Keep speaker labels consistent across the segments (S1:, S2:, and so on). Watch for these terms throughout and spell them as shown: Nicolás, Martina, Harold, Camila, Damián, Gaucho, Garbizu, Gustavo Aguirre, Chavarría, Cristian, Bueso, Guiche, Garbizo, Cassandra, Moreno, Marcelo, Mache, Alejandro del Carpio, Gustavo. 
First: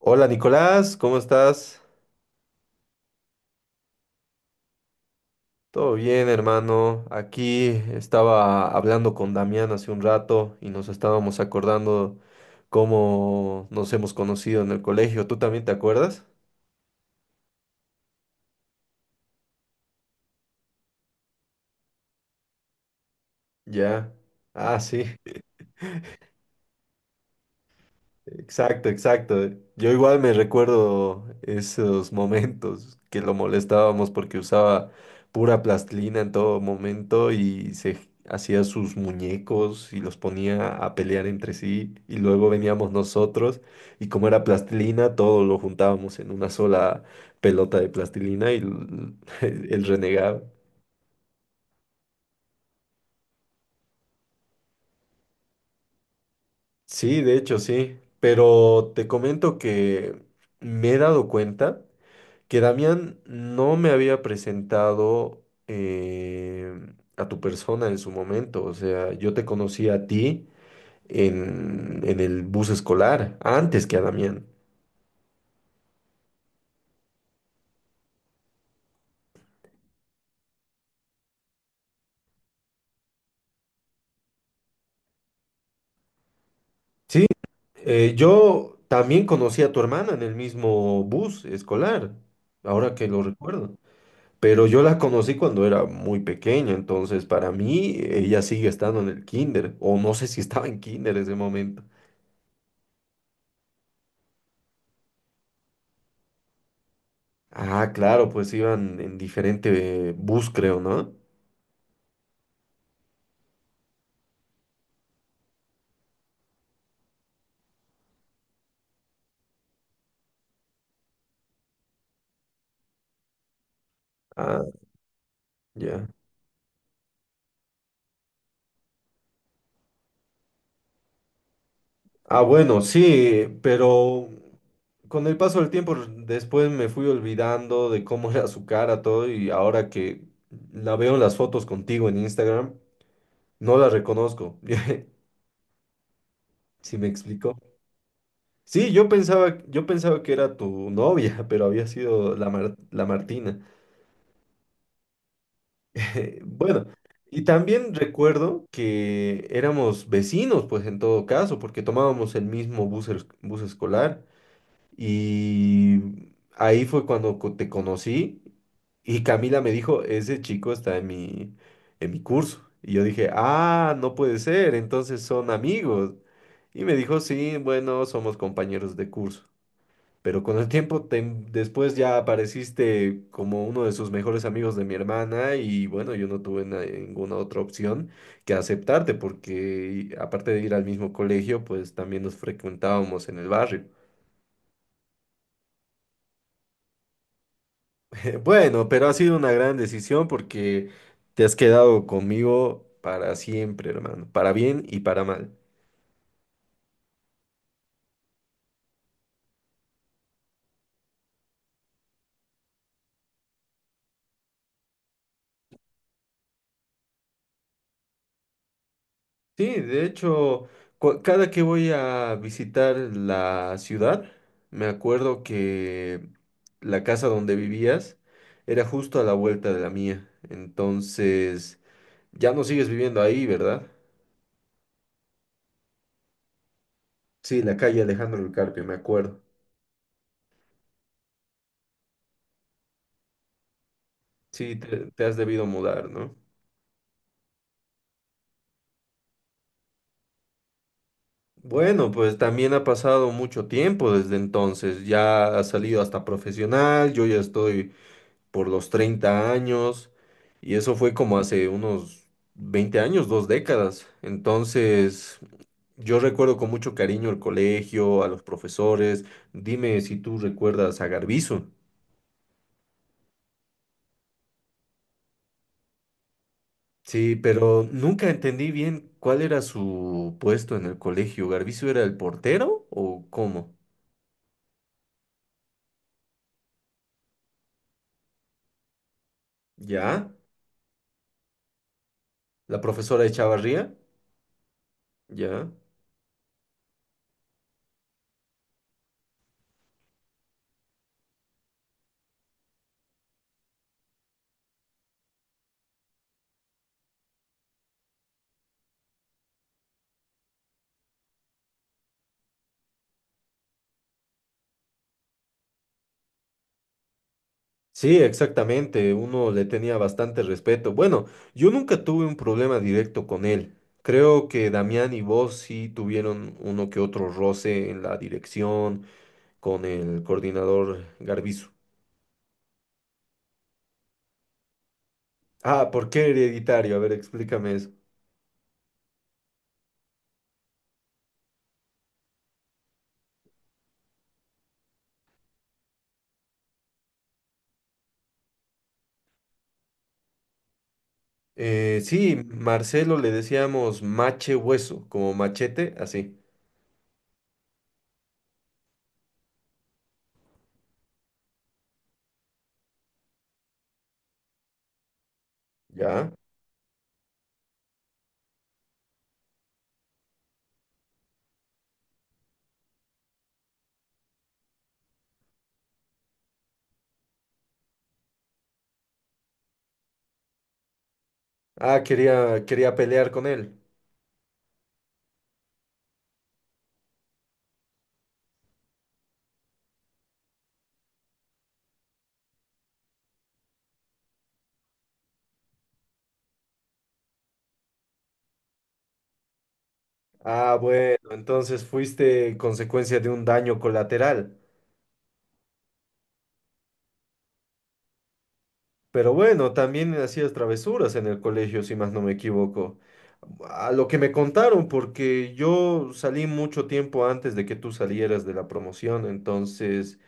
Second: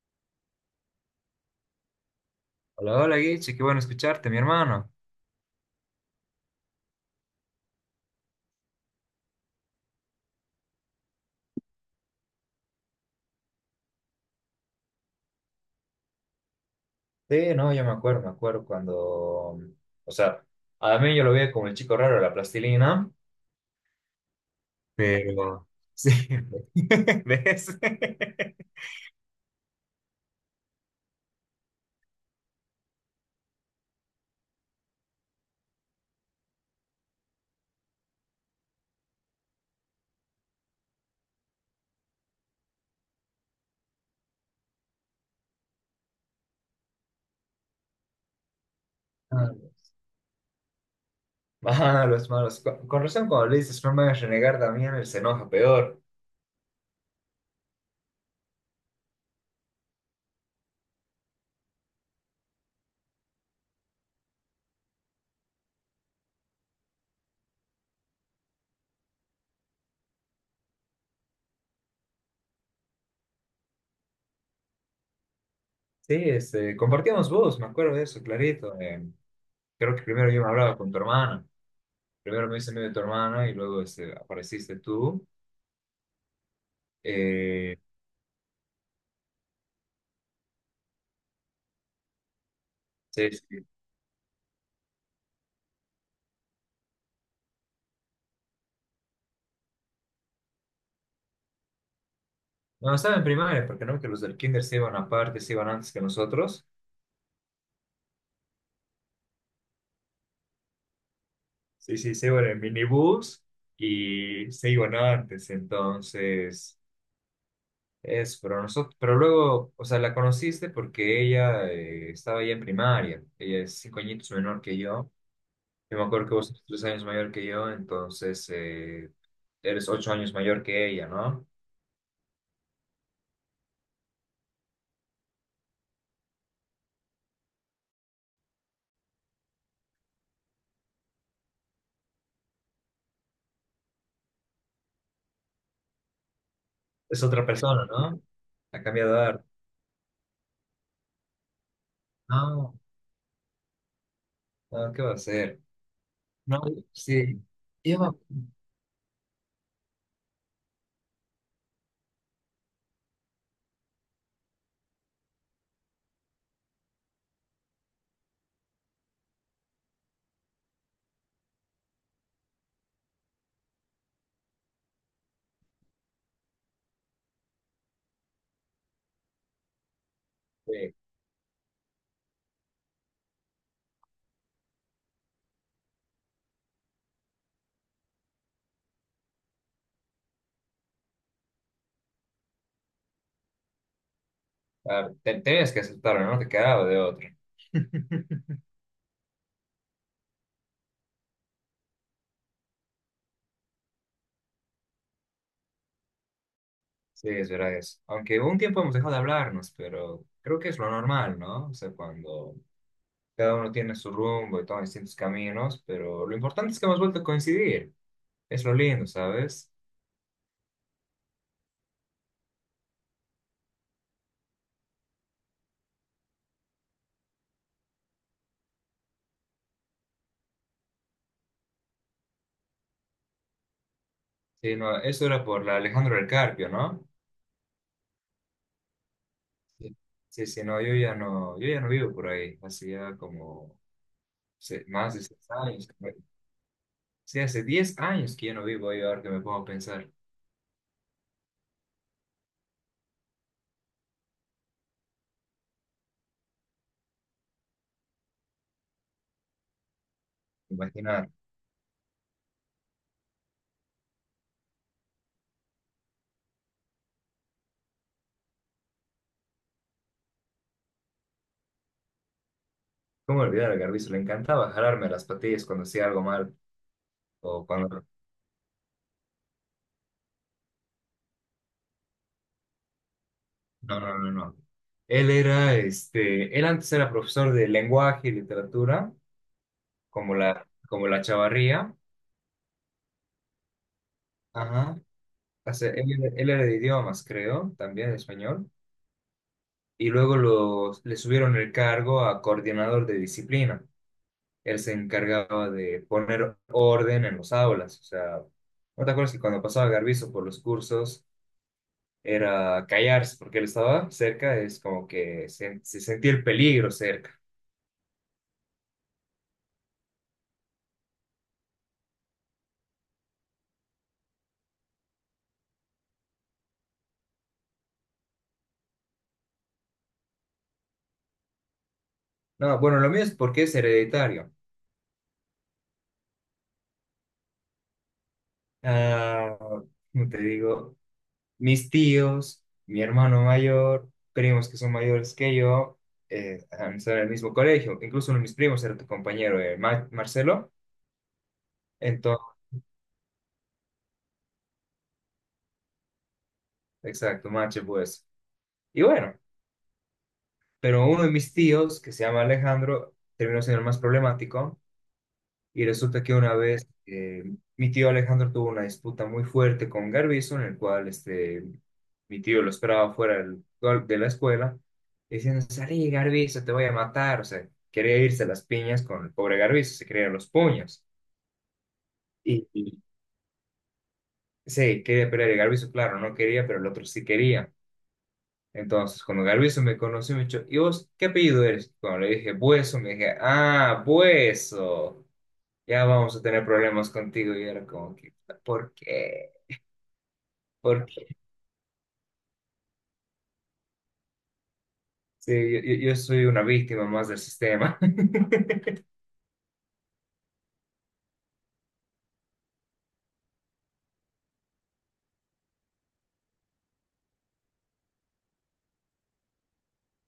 S1: Hola Nicolás, ¿cómo estás?
S2: Hola, hola Guiche, qué bueno escucharte, mi hermano.
S1: Todo bien, hermano. Aquí estaba hablando con Damián hace un rato y nos estábamos acordando cómo nos hemos conocido en el colegio. ¿Tú también te acuerdas?
S2: Sí, no, yo me acuerdo cuando, o sea, a mí yo lo veía como el chico raro de la plastilina,
S1: Ya. Ah, sí.
S2: pero sí, ¿ves?
S1: Exacto, exacto. Yo igual me recuerdo esos momentos que lo molestábamos porque usaba pura plastilina en todo momento y se hacía sus muñecos y los ponía a pelear entre sí y luego veníamos nosotros y como era plastilina todo lo juntábamos en una sola pelota de plastilina y
S2: Malos,
S1: el renegado.
S2: malos, malos. Con razón cuando le dices, no me hagas renegar, Damián, él se enoja peor.
S1: Sí, de hecho sí, pero te comento que me he dado cuenta que Damián no me había presentado a tu persona en su momento. O sea, yo te conocí a ti en el bus escolar, antes que a Damián.
S2: Sí, este, compartíamos voz, me acuerdo de eso, clarito. Creo que primero yo me hablaba con tu hermana, primero me hice amigo de tu hermana y luego este, apareciste tú.
S1: Sí,
S2: Eh,
S1: yo también conocí a tu hermana en el mismo bus escolar, ahora que lo
S2: sí, sí.
S1: recuerdo. Pero yo la conocí cuando era muy pequeña, entonces para mí ella sigue estando en el kinder, o no sé si estaba en kinder en ese momento.
S2: No, estaba en primaria, porque no, que los del kinder se iban aparte, se iban antes que nosotros.
S1: Ah, claro, pues iban en diferente bus, creo, ¿no?
S2: Sí, sí, se iban en minibús y se iban antes, entonces, es, pero nosotros, pero luego, o sea, la conociste porque ella estaba ya en primaria. Ella es 5 añitos menor
S1: Ah,
S2: que yo me
S1: ya.
S2: acuerdo que vos eres 3 años mayor que yo, entonces eres 8 años mayor que ella, ¿no?
S1: Ah, bueno, sí, pero con el paso del tiempo después me fui olvidando de cómo era su cara, todo, y ahora que la veo en las fotos contigo en Instagram, no la reconozco. ¿Si me
S2: Es otra
S1: explico?
S2: persona, ¿no? Ha
S1: Sí, yo
S2: cambiado de edad.
S1: pensaba, yo pensaba que era tu novia, pero había sido la
S2: No,
S1: la Martina.
S2: no, ¿qué va a hacer? No,
S1: Bueno,
S2: sí.
S1: y también
S2: Yo me-
S1: recuerdo que éramos vecinos, pues en todo caso, porque tomábamos el mismo bus, bus escolar y ahí fue cuando te conocí y Camila me dijo, ese chico está en mi curso. Y yo dije, ah, no puede ser, entonces son amigos. Y me dijo, sí, bueno, somos compañeros de curso. Pero con el tiempo, te después ya apareciste como uno de sus mejores amigos de mi hermana y bueno, yo no tuve ninguna otra opción que aceptarte porque aparte de ir al mismo colegio, pues también nos frecuentábamos en el barrio.
S2: Claro, tenías que aceptarlo, no te quedaba de otro.
S1: Bueno, pero ha sido una gran decisión porque te has quedado conmigo para siempre, hermano, para bien y para mal.
S2: Sí, es verdad eso. Aunque un tiempo hemos dejado de hablarnos, pero creo que es lo normal, ¿no? O sea, cuando cada uno tiene su rumbo y toma distintos caminos, pero lo importante es que hemos vuelto a coincidir. Es lo lindo, ¿sabes?
S1: Sí, de hecho, cada que voy a visitar la ciudad, me acuerdo que la casa donde vivías era justo a la vuelta de la mía. Entonces, ya no sigues viviendo ahí, ¿verdad?
S2: Sí, no, eso era por la Alejandro del Carpio, ¿no?
S1: Sí, la calle Alejandro del Carpio, me acuerdo.
S2: Sí, sí, sí, no, yo ya no vivo por ahí. Hacía como
S1: Sí, te,
S2: más de
S1: te has
S2: seis
S1: debido
S2: años. Que
S1: mudar,
S2: no-
S1: ¿no?
S2: Sí, hace 10 años que yo no vivo ahí, ahora que me pongo a pensar.
S1: Bueno, pues también ha pasado mucho tiempo desde entonces. Ya has salido hasta profesional, yo ya estoy por los 30 años, y eso fue
S2: Imaginar.
S1: como hace unos 20 años, dos décadas. Entonces, yo recuerdo con mucho cariño el colegio, a los profesores. Dime si tú recuerdas a Garbizo.
S2: ¿Cómo olvidar a Garbizo? Le encantaba jalarme las patillas cuando hacía algo mal
S1: Sí,
S2: o
S1: pero
S2: cuando...
S1: nunca entendí bien cuál era su puesto en el colegio. ¿Garbizo era el portero o cómo?
S2: No, no, no, no. Él era, este, él antes era profesor de lenguaje y literatura,
S1: ¿Ya?
S2: como la Chavarría.
S1: ¿La profesora de Chavarría?
S2: Ajá.
S1: ¿Ya?
S2: O sea, él era de idiomas, creo, también de español. Y luego le subieron el cargo a coordinador de disciplina. Él se encargaba de poner orden en los aulas. O sea, ¿no te acuerdas que cuando pasaba Garbizo por los cursos era callarse, porque él estaba cerca, es como que se sentía el peligro cerca.
S1: Sí, exactamente, uno le tenía bastante respeto. Bueno, yo nunca tuve un problema directo con él. Creo que Damián y vos sí tuvieron uno que otro roce en la dirección con el coordinador Garbizu.
S2: No, bueno, lo mío es porque es hereditario.
S1: Ah, ¿por qué hereditario? A ver, explícame eso.
S2: Ah, ¿cómo te digo, mis tíos, mi hermano mayor, primos que son mayores que yo, han estado en el mismo colegio. Incluso uno de mis primos era tu compañero, Marcelo.
S1: Sí,
S2: Entonces,
S1: Marcelo le decíamos mache hueso, como machete, así.
S2: exacto, Mache, pues. Y bueno, pero uno de mis tíos, que se llama Alejandro, terminó siendo el más problemático. Y resulta
S1: ¿Ya?
S2: que una vez mi tío Alejandro tuvo una disputa muy fuerte con Garbizo, en el cual este, mi tío lo esperaba fuera de la escuela, diciendo, salí Garbizo, te voy a matar. O sea, quería irse a las piñas con el pobre Garbizo, se querían los puños.
S1: Ah, quería,
S2: Y
S1: quería
S2: y
S1: pelear con él.
S2: sí, quería pelear y Garbizo, claro, no quería, pero el otro sí quería. Entonces, cuando Garbizo me conoció, me dijo, ¿y vos qué apellido eres? Cuando le dije, Bueso, me dije, ah, Bueso, ya vamos a tener problemas contigo. Y era como que, ¿por qué?
S1: Ah,
S2: ¿Por
S1: bueno,
S2: qué?
S1: entonces fuiste consecuencia de un daño colateral.
S2: Sí, yo soy una víctima más del sistema.
S1: Pero bueno, también hacías travesuras en el colegio, si más no me equivoco. A lo que me contaron, porque yo salí mucho tiempo antes de que tú salieras de la promoción, entonces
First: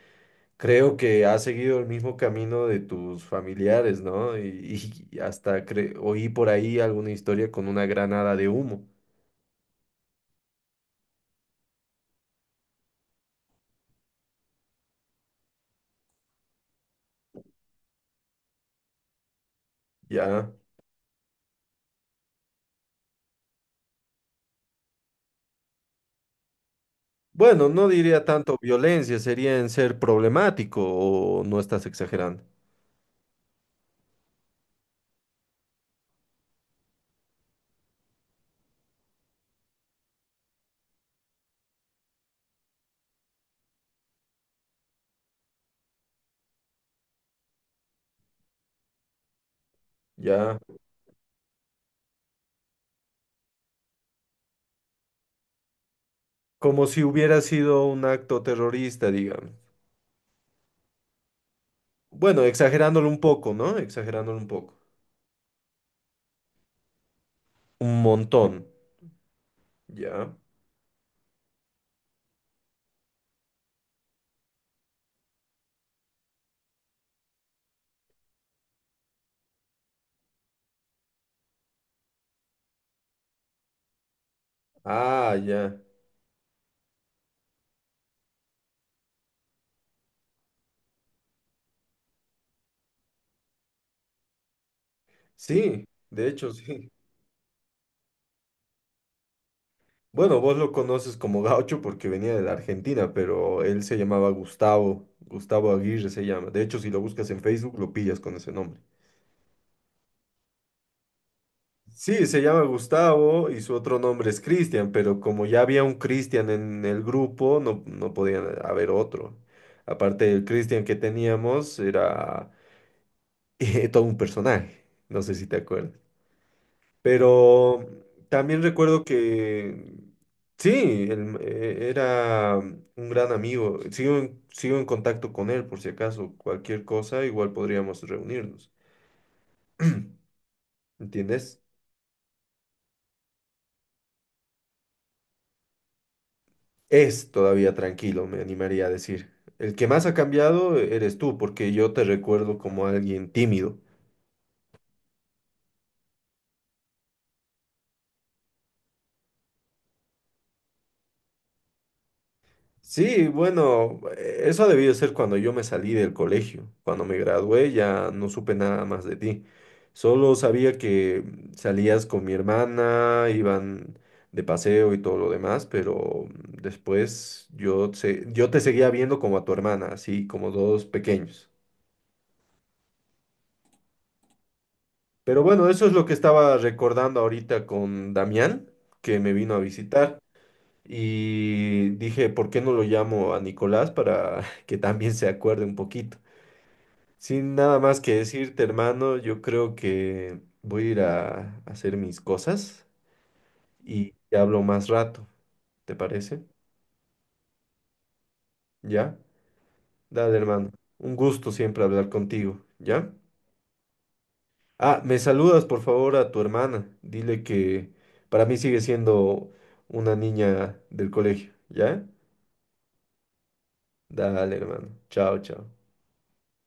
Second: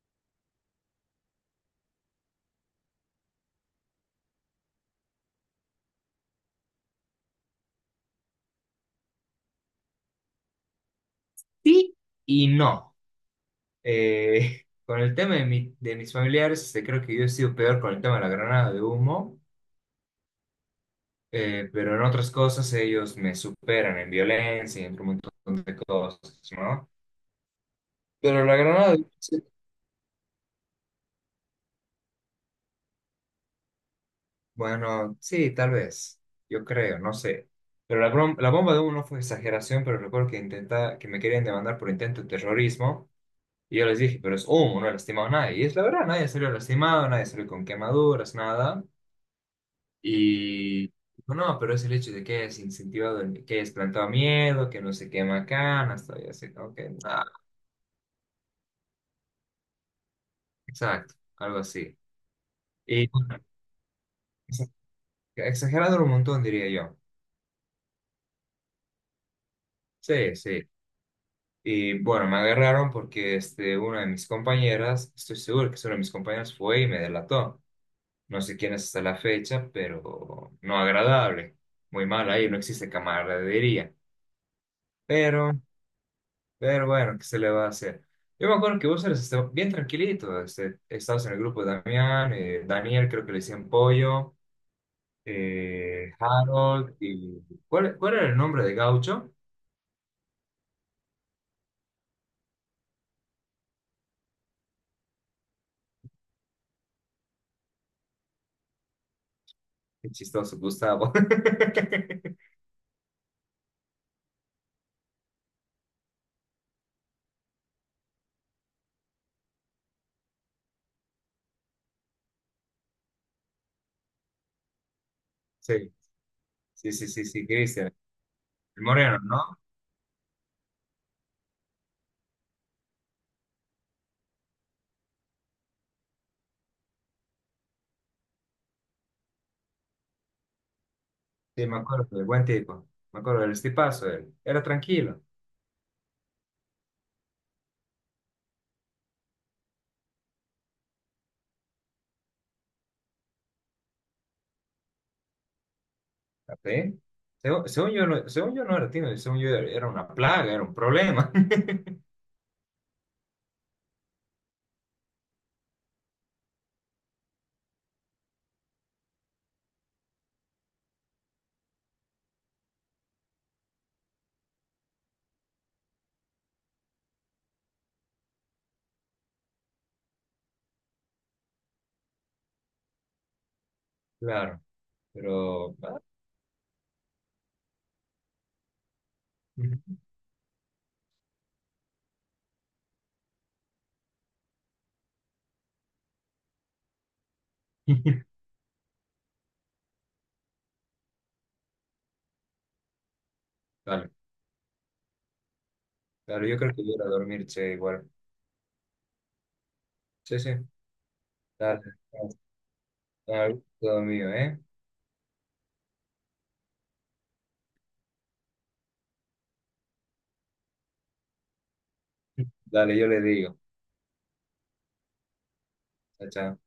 S1: creo que has seguido el mismo camino de tus familiares, ¿no? Y hasta oí por ahí alguna historia con una granada de humo,
S2: Sí y no. Con el tema de mis familiares, este, creo que yo he sido peor con el tema de la granada de humo,
S1: ¿ya?
S2: pero en otras cosas ellos me superan en violencia y en un montón de cosas, ¿no?
S1: Bueno, no diría
S2: Pero
S1: tanto
S2: la granada de humo
S1: violencia,
S2: sí.
S1: sería en ser problemático o no estás exagerando,
S2: Bueno, sí, tal vez. Yo creo, no sé. Pero la bomba de uno fue exageración, pero recuerdo que intenta que me querían demandar por intento de terrorismo. Y yo les dije, pero es humo, no he lastimado a nadie. Y es la verdad, nadie salió lastimado, nadie salió con quemaduras, nada.
S1: ¿ya?
S2: Y dijo, no, pero es el hecho de que hayas incentivado, que hayas plantado miedo, que no se quema canas, y así, como
S1: Como
S2: que
S1: si
S2: nada.
S1: hubiera sido un acto terrorista, digamos.
S2: Exacto, algo así.
S1: Bueno,
S2: Y
S1: exagerándolo un
S2: bueno,
S1: poco, ¿no? Exagerándolo un
S2: exa-
S1: poco.
S2: exagerado un montón, diría yo.
S1: Un montón. Ya.
S2: Sí, sí. Y bueno, me agarraron porque este, una de mis compañeras, estoy seguro que es una de mis compañeras, fue y me delató. No sé quién es hasta la fecha, pero no agradable. Muy mal ahí, no existe camaradería.
S1: Ah,
S2: Pero,
S1: ya.
S2: pero bueno, ¿qué se le va a hacer? Yo me acuerdo que vos eres este, bien tranquilito. Este, estabas en el grupo de Damián, Daniel creo que le decían Pollo,
S1: Sí, de hecho, sí.
S2: Harold y... ¿Cuál era el nombre de Gaucho?
S1: Bueno, vos lo conoces como gaucho porque venía de la Argentina, pero él se llamaba Gustavo. Gustavo Aguirre se llama. De hecho, si lo buscas en Facebook, lo pillas con ese nombre.
S2: Qué chistoso, Gustavo.
S1: Sí, se llama Gustavo y su otro nombre es Cristian, pero como ya había un Cristian en el grupo, no, no podía haber otro. Aparte, el Cristian que teníamos era todo un personaje, no sé si te
S2: Sí,
S1: acuerdas.
S2: sí, sí, sí, sí,
S1: Pero
S2: Cristian.
S1: también
S2: El
S1: recuerdo
S2: Moreno, ¿no?
S1: que sí, él, era un gran amigo. Sigo en contacto con él por si acaso, cualquier cosa, igual podríamos reunirnos. ¿Entiendes?
S2: Sí, me acuerdo, el buen tipo. Me acuerdo del estipazo, él. Era tranquilo.
S1: Es todavía tranquilo, me animaría a decir. El que más ha cambiado eres tú, porque yo te recuerdo como alguien tímido.
S2: ¿Sí? Según, según yo no era tímido, según yo era una plaga, era un problema.
S1: Sí, bueno, eso ha debido ser cuando yo me salí del colegio. Cuando me gradué ya no supe nada más de ti. Solo sabía que salías con mi hermana, iban de paseo y todo lo demás, pero después yo te seguía viendo como a tu hermana, así como dos pequeños.
S2: Claro,
S1: Pero bueno,
S2: pero...
S1: eso es
S2: ah,
S1: lo que estaba recordando ahorita con Damián, que me vino a
S2: ujú.
S1: visitar. Y dije, ¿por qué no lo llamo a Nicolás para que también se acuerde un poquito? Sin nada más que decirte, hermano, yo creo que voy a ir a hacer mis cosas
S2: Dale,
S1: y te hablo más rato, ¿te parece?
S2: dale, yo creo que voy a ir a dormir, che, igual.
S1: ¿Ya? Dale,
S2: Sí, sí,
S1: hermano. Un gusto
S2: dale,
S1: siempre hablar
S2: dale,
S1: contigo, ¿ya?
S2: dale, todo mío, ¿eh?
S1: Ah, me saludas, por favor, a tu hermana. Dile que para mí sigue siendo una niña del colegio, ¿ya?
S2: Dale, yo le digo.
S1: Dale, hermano. Chao, chao.
S2: Chao, chao.